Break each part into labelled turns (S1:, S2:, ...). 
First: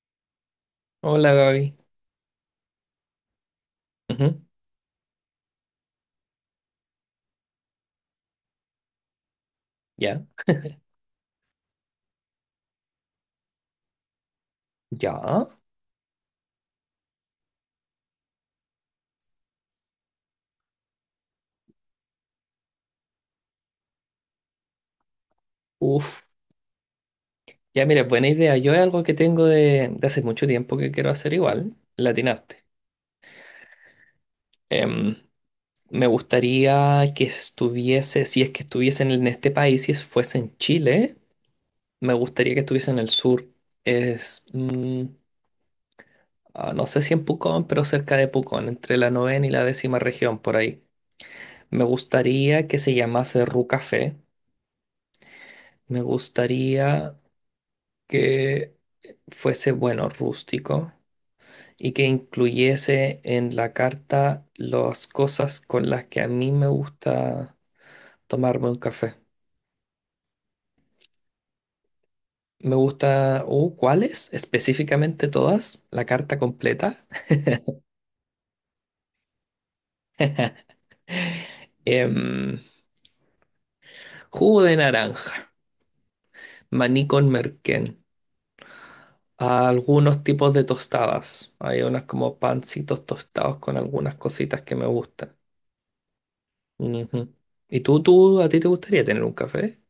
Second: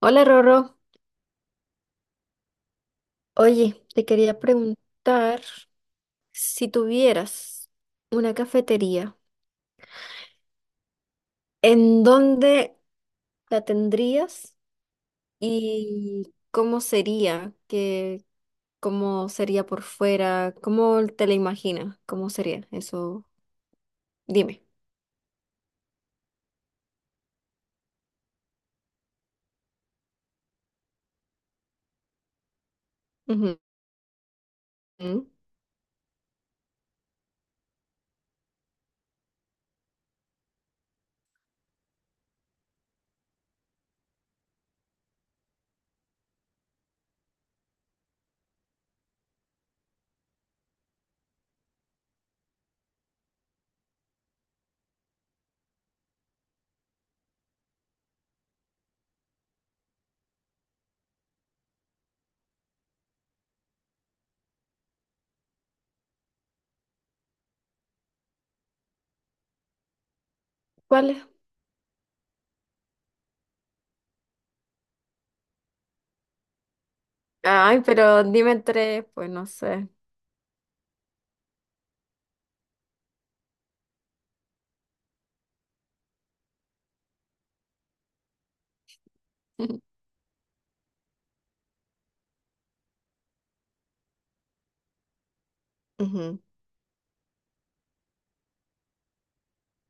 S1: Hola Rorro,
S2: Hola Gaby.
S1: oye, te
S2: Ujú.
S1: quería preguntar si tuvieras una cafetería,
S2: Ya,
S1: ¿en dónde la tendrías
S2: ya.
S1: y cómo sería? ¿Qué, cómo sería por fuera? ¿Cómo te la imaginas? ¿Cómo sería eso? Dime.
S2: Uf. Ya, mira, buena idea. Yo es algo que tengo de hace mucho tiempo que quiero hacer igual. Latinaste.
S1: Ujú. Ujú.
S2: Me gustaría que estuviese, si es que estuviesen en este país, si es- fuese en Chile, me gustaría que estuviese en el sur. Es, mm, no sé si en Pucón, pero cerca de Pucón, entre la novena y la décima región, por ahí. Me gustaría que se llamase Ru Café. Me gustaría que fuese, bueno, rústico, y que incluyese en la carta las cosas con las que a mí me gusta tomarme un café.
S1: ¿Cuál es?
S2: Me gusta, ¿cuáles? Específicamente todas, la carta completa.
S1: Ay, pero dime tres, pues no sé.
S2: Em, jugo de naranja, maní con merquén, algunos tipos de tostadas. Hay unas como pancitos tostados con algunas cositas que me gustan.
S1: Ujú.
S2: Ujú. ¿Y tú, a ti te gustaría tener un café?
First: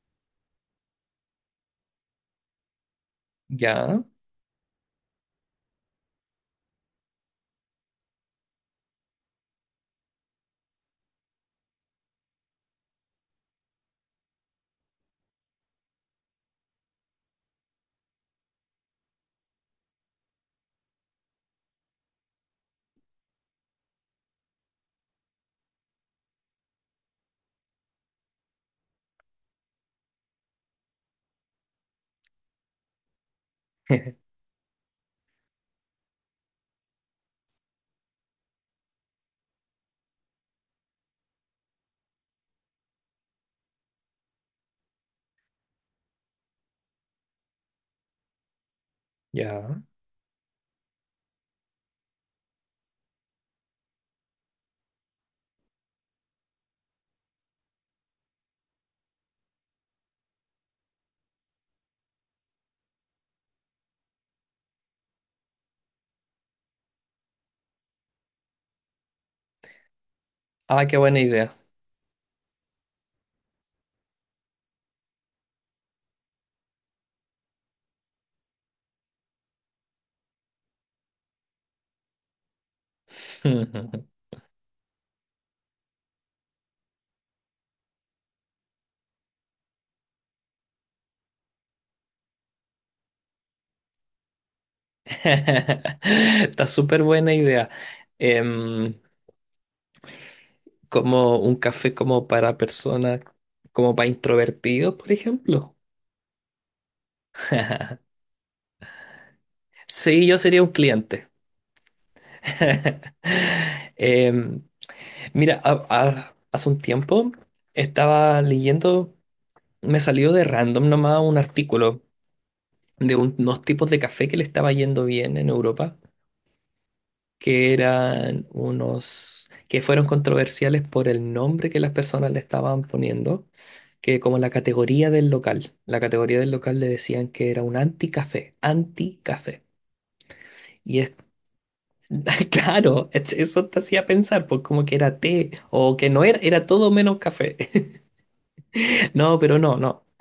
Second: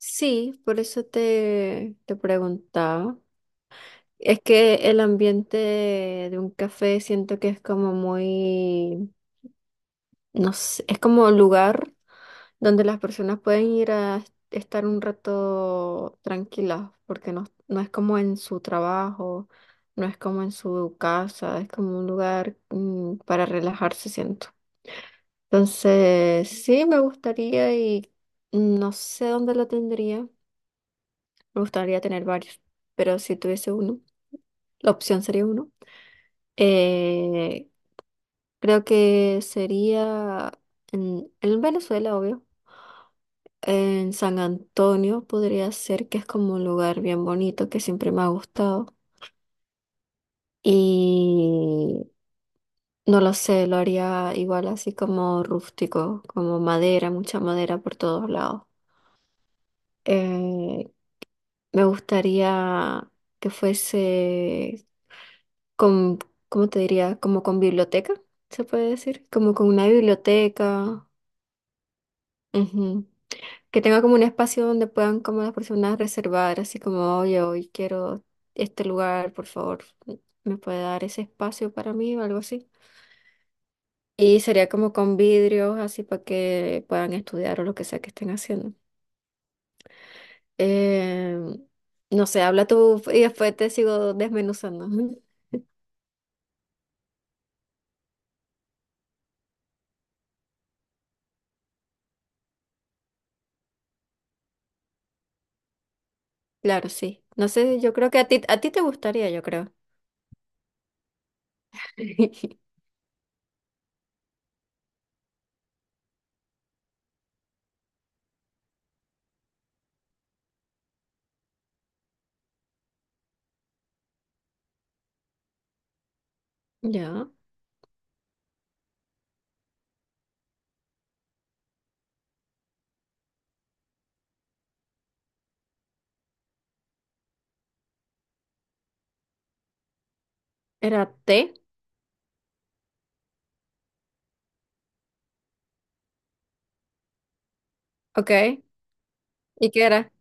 S1: Sí, por eso te preguntaba.
S2: Ya.
S1: Es que el ambiente de un café siento que es como muy, no sé, es como lugar donde las personas pueden ir a estar un rato tranquilas, porque no, no es como en su trabajo, no es como en su casa, es como un lugar para relajarse, siento. Entonces, sí, me gustaría y no sé dónde lo tendría. Me gustaría tener varios, pero si tuviese uno, la opción sería uno. Eh, Creo que sería en Venezuela, obvio. En San Antonio podría ser que es como un lugar bien bonito que siempre me ha gustado.
S2: Ya.
S1: Y no lo sé, lo haría igual así como rústico, como madera, mucha madera por todos lados. Eh, me gustaría que fuese con, ¿cómo te diría? Como con biblioteca, se puede decir. Como con una
S2: Ah, qué
S1: biblioteca.
S2: buena idea.
S1: Ujú. Que tenga como un espacio donde puedan como las personas reservar, así como, oye, hoy quiero este lugar, por favor, ¿me puede dar ese espacio para mí o algo así? Y sería como con vidrios, así para que puedan estudiar o lo que sea que estén haciendo. Eh, no sé, habla tú y después te sigo desmenuzando. Ujú.
S2: Está súper buena idea. Em, como un café como para personas, como para introvertidos, por ejemplo.
S1: Claro, sí. No sé, yo creo que a ti te gustaría, yo creo.
S2: Sí, yo sería un cliente. Em, mira, hace un tiempo estaba leyendo, me salió de random nomás un artículo de unos tipos de café que le estaba yendo bien en Europa,
S1: Ya.
S2: que eran unos, que fueron controversiales por el nombre que las personas le estaban poniendo, que como la categoría del local, la categoría del local le decían que era un anticafé, anticafé. Y
S1: Era
S2: es,
S1: té,
S2: claro, eso te hacía pensar, pues, como que era té, o que no era, era todo menos café.
S1: ok.
S2: No, pero
S1: ¿Y
S2: no,
S1: qué
S2: no.
S1: era?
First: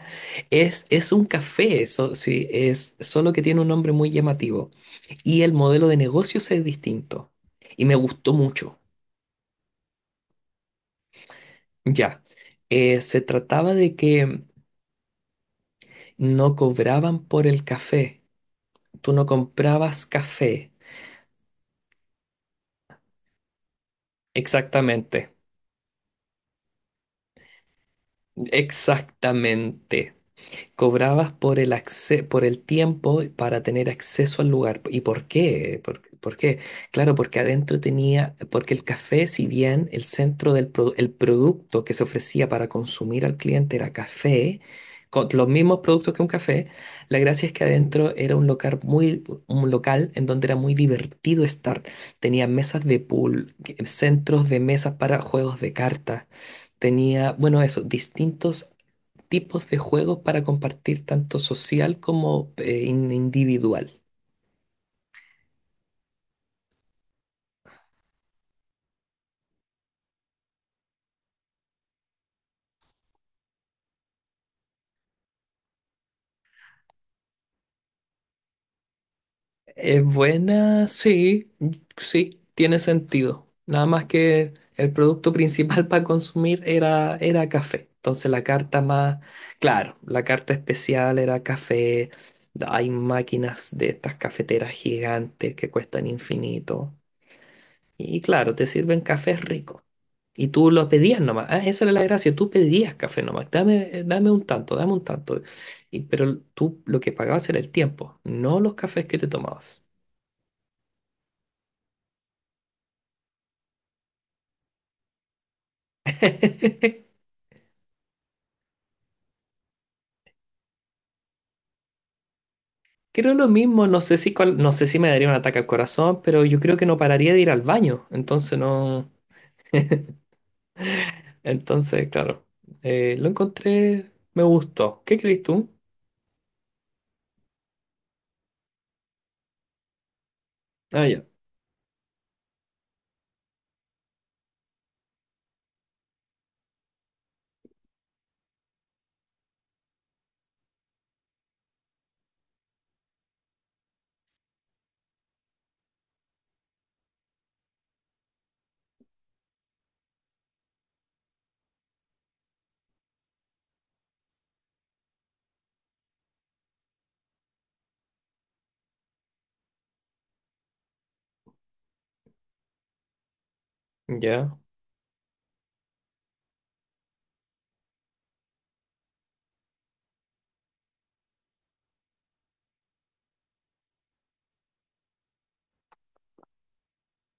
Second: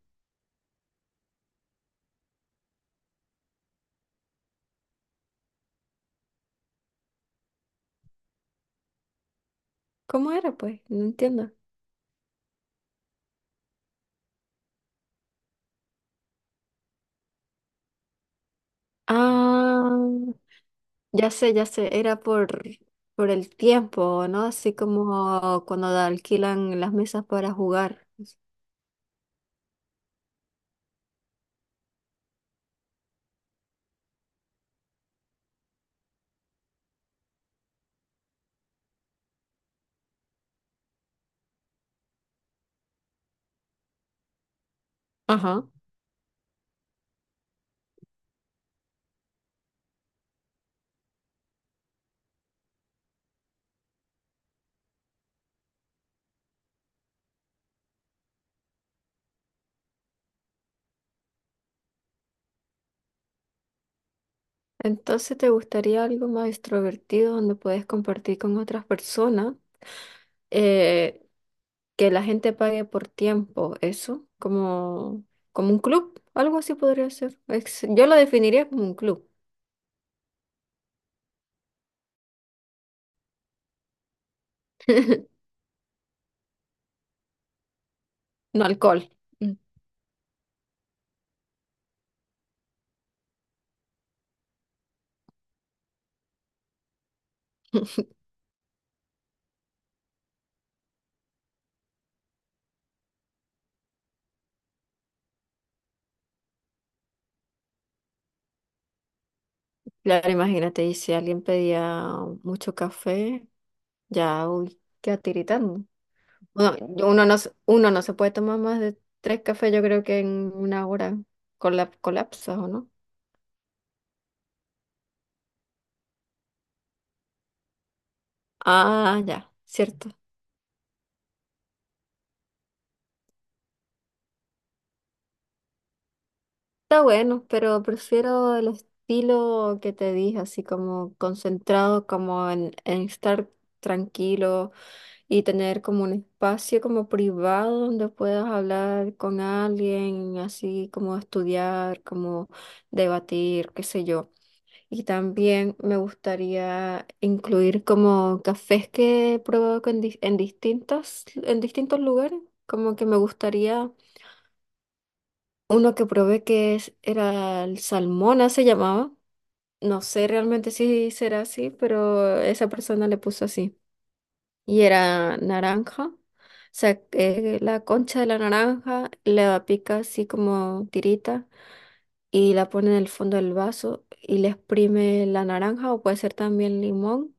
S2: Es un café, eso sí, es solo que tiene un nombre muy llamativo. Y el modelo de negocios es distinto. Y me gustó mucho.
S1: ¿Cómo era, pues? No entiendo.
S2: Ya. Se trataba de que no cobraban por el café. Tú no comprabas
S1: Ah.
S2: café.
S1: Ya sé, era por el tiempo, ¿no? Así
S2: Exactamente,
S1: como cuando alquilan las mesas para jugar.
S2: exactamente. Cobrabas por por el tiempo para tener acceso al lugar. ¿Y por qué? Por qué? Claro, porque adentro tenía, porque el café, si bien el centro el producto que se ofrecía para consumir al cliente era café, con los
S1: Ajá.
S2: mismos productos que un café, la gracia es que adentro era un local en donde era muy divertido estar. Tenía mesas de pool, centros de mesas para juegos de cartas. Tenía, bueno, eso, distintos tipos de juegos para compartir tanto social como individual.
S1: Entonces, ¿te gustaría algo más extrovertido donde puedes compartir con otras personas? Eh, que la gente pague por tiempo, eso, como, como un club, algo así podría ser. Yo lo definiría como un club,
S2: ¿Es buena? Sí, sí, tiene sentido. Nada más que el producto principal para consumir era café. Entonces la
S1: no
S2: carta
S1: alcohol.
S2: más,
S1: Mm.
S2: claro, la carta especial era café. Hay máquinas de estas cafeteras gigantes que cuestan infinito. Y claro, te sirven cafés ricos. Y tú lo pedías nomás. Ah, esa era la gracia. Tú pedías café nomás. Dame, dame un tanto, dame un tanto. Y, pero tú lo que pagabas era el tiempo, no los cafés que te tomabas.
S1: Claro, imagínate, y si alguien pedía mucho café, ya, uy, queda tiritando. Bueno, uno no, uno no se puede tomar más de tres cafés, yo creo que en una hora colapsas, ¿o no?
S2: Creo lo mismo, no sé no sé si me daría un ataque al corazón, pero yo creo que no pararía de ir al baño. Entonces no.
S1: Ah, ya, cierto.
S2: Entonces, claro, lo encontré. Me gustó. ¿Qué crees tú?
S1: Está bueno, pero prefiero el estilo que te dije, así
S2: Ah,
S1: como
S2: ya.
S1: concentrado, como en estar tranquilo y tener como un espacio como privado donde puedas hablar con alguien, así como estudiar, como debatir, qué sé yo. Y también me gustaría incluir como cafés que he probado con en distintas, en distintos lugares. Como que me gustaría uno que probé que era el Salmona, se llamaba. No sé realmente si será así, pero esa persona le puso así.
S2: Ya.
S1: Y era naranja. O sea, la concha de la naranja la pica así como tirita y la pone en el fondo del vaso y le exprime la naranja o puede ser también limón.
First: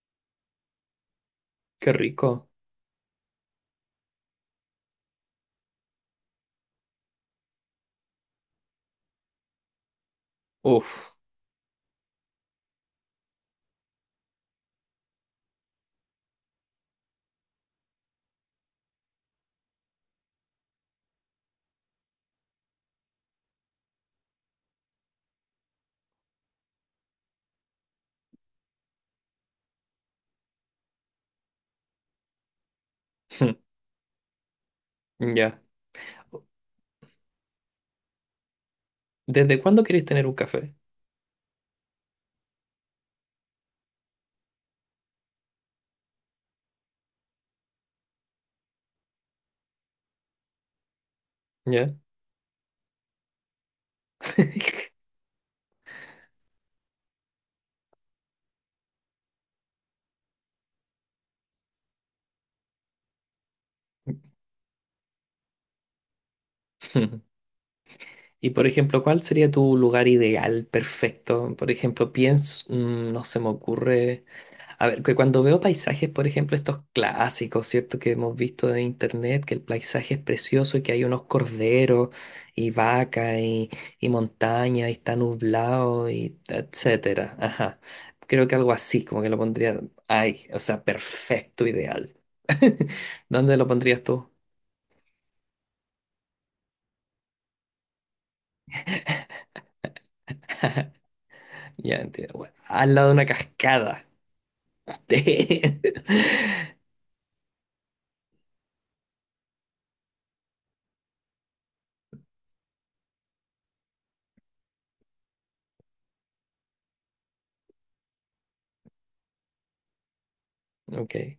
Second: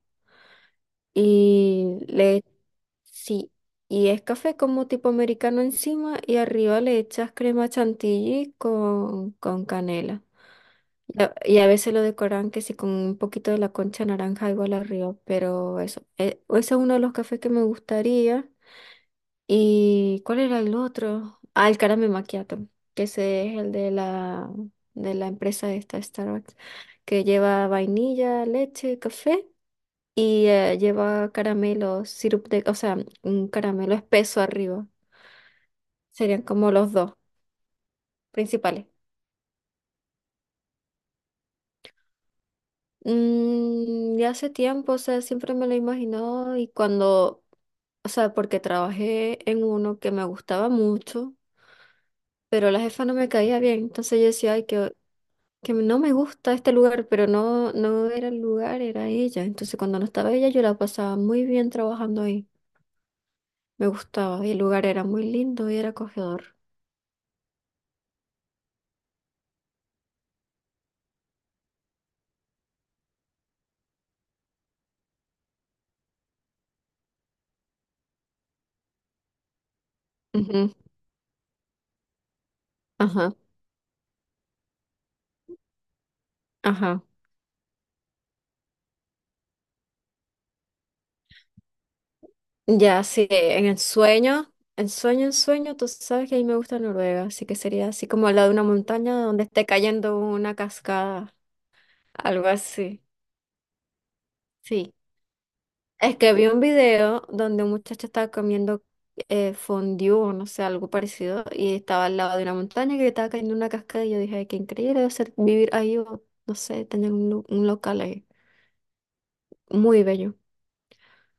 S2: Qué
S1: Y le,
S2: rico.
S1: sí, y es café como tipo americano encima y arriba le echas crema chantilly con canela.
S2: Uf.
S1: Y a veces lo decoran que sí con un poquito de la concha naranja igual arriba, pero eso, ese es uno de los cafés que me gustaría. ¿Y cuál era el otro? Ah, el Caramel Macchiato, que ese es el de la empresa esta, Starbucks, que lleva vainilla, leche, café y lleva caramelo, sirup de, o sea, un caramelo espeso arriba.
S2: Ya.
S1: Serían como los dos principales.
S2: ¿Desde cuándo querés tener un café?
S1: Mm, ya hace tiempo, o sea, siempre me lo he imaginado y cuando, o sea, porque trabajé en uno que me gustaba mucho,
S2: ¿Ya?
S1: pero la jefa no me caía bien, entonces yo decía, ay, que no me gusta este lugar, pero no, no era el lugar, era ella. Entonces cuando no estaba ella, yo la pasaba muy bien trabajando ahí, me gustaba y el lugar era muy lindo y era acogedor.
S2: Y por ejemplo, ¿cuál sería tu lugar ideal, perfecto? Por ejemplo, pienso, no se me ocurre. A ver, que cuando veo paisajes, por ejemplo, estos clásicos, ¿cierto? Que hemos visto de internet, que el paisaje es
S1: Ujú,
S2: precioso y que hay unos corderos y
S1: ajá,
S2: vacas y montaña y está nublado y
S1: ajá.
S2: etcétera. Ajá. Creo que algo así, como que lo pondría. Ay, o sea, perfecto, ideal.
S1: Ya, sí,
S2: ¿Dónde
S1: en
S2: lo
S1: el
S2: pondrías tú?
S1: sueño, en sueño, tú sabes que a mí me gusta Noruega, así que sería así como al lado de una montaña donde esté cayendo una cascada,
S2: Ya entiendo.
S1: algo
S2: Bueno, al
S1: así.
S2: lado de una cascada.
S1: Sí. Es que vi un video donde un muchacho estaba comiendo fondue o no sé, algo parecido, y estaba al lado de una montaña que estaba cayendo una cascada, y yo dije, "Ay, qué increíble debe ser vivir ahí o no sé, tener un, un local ahí. Muy bello.
S2: Ok,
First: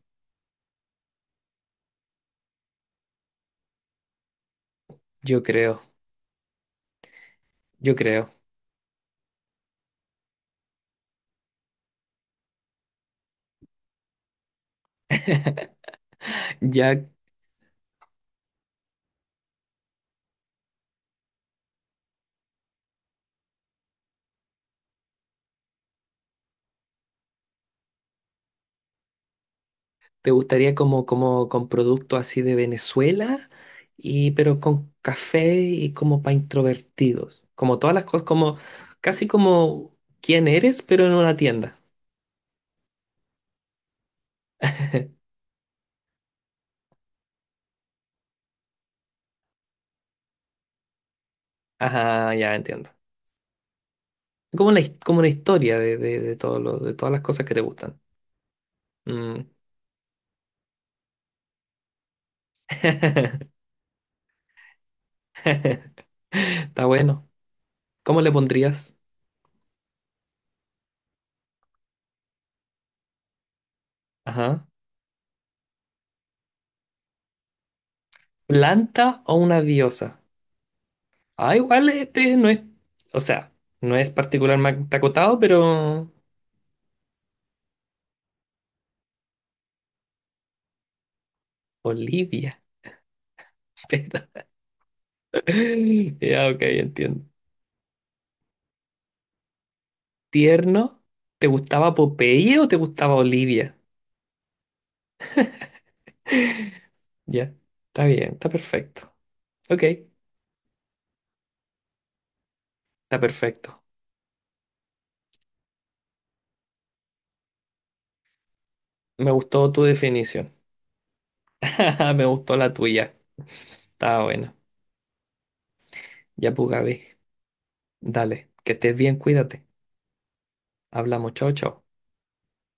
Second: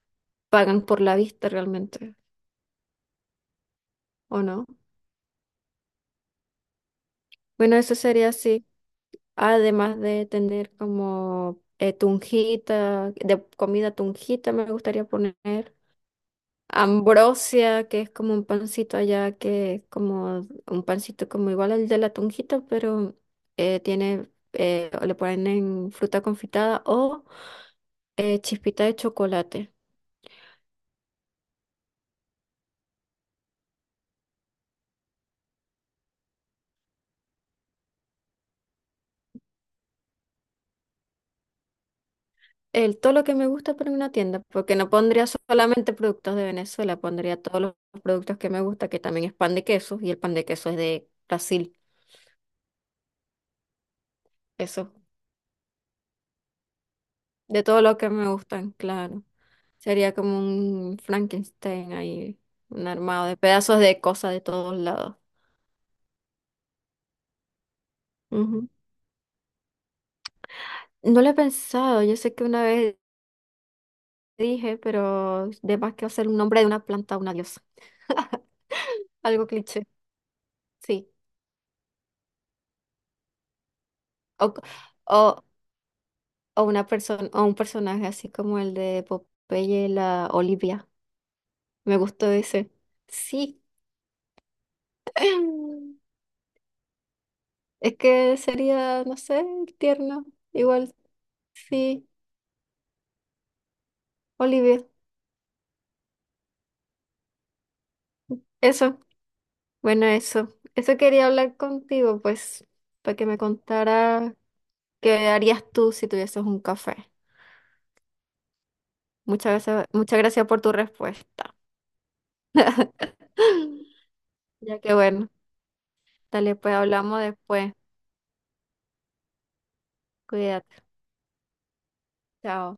S1: Pagan por la vista realmente, ¿o no?
S2: yo creo,
S1: Bueno,
S2: yo
S1: eso
S2: creo.
S1: sería así. Además de tener como tunjita, de comida tunjita me gustaría poner.
S2: Ya,
S1: Ambrosia, que es como un pancito allá, que es como un pancito como igual al de la tunjita, pero tiene, le ponen fruta confitada o chispita de chocolate.
S2: te gustaría como, como con producto así de Venezuela, y, pero con café y como para introvertidos. Como todas las cosas, como casi como quién eres, pero en una tienda.
S1: El, todo lo que me gusta pero en una tienda, porque no pondría solamente productos de Venezuela, pondría todos los productos que me gusta, que también es pan de queso, y el pan de queso es de Brasil.
S2: Ajá, ya entiendo. Como una,
S1: Eso.
S2: como una historia de, de todas las cosas que te
S1: De todo lo
S2: gustan.
S1: que me gustan, claro.
S2: Mm.
S1: Sería como un Frankenstein ahí, un armado de pedazos de cosas de todos lados.
S2: Está bueno. ¿Cómo le
S1: Ujú.
S2: pondrías?
S1: No lo he pensado, yo sé que una vez
S2: Ajá.
S1: dije, pero de más que hacer un nombre de una planta una diosa.
S2: ¿Planta o
S1: Algo
S2: una
S1: cliché,
S2: diosa?
S1: sí.
S2: Ah, igual este no es, o sea, no es
S1: O,
S2: particularmente acotado,
S1: o,
S2: pero
S1: o una persona, o un personaje así como el de Popeye, la Olivia. Me gustó
S2: Olivia.
S1: ese. Sí.
S2: pero, ya, ok, entiendo.
S1: Es que sería, no sé, tierno. Igual,
S2: Tierno, ¿te gustaba
S1: sí,
S2: Popeye o te gustaba Olivia?
S1: Olivia.
S2: Ya, está bien, está
S1: Eso.
S2: perfecto. Ok, está
S1: Bueno, eso. Eso quería hablar contigo, pues, para que me
S2: perfecto.
S1: contara qué harías tú si tuvieses un café.
S2: Me gustó tu
S1: Muchas gracias
S2: definición.
S1: por tu respuesta.
S2: Me gustó la tuya. Está buena.
S1: Ya que bueno,
S2: Ya,
S1: dale,
S2: pues,
S1: pues
S2: Gaby,
S1: hablamos después.
S2: dale, que estés bien, cuídate.
S1: Cuídate.
S2: Hablamos, chao, chao.
S1: Chao.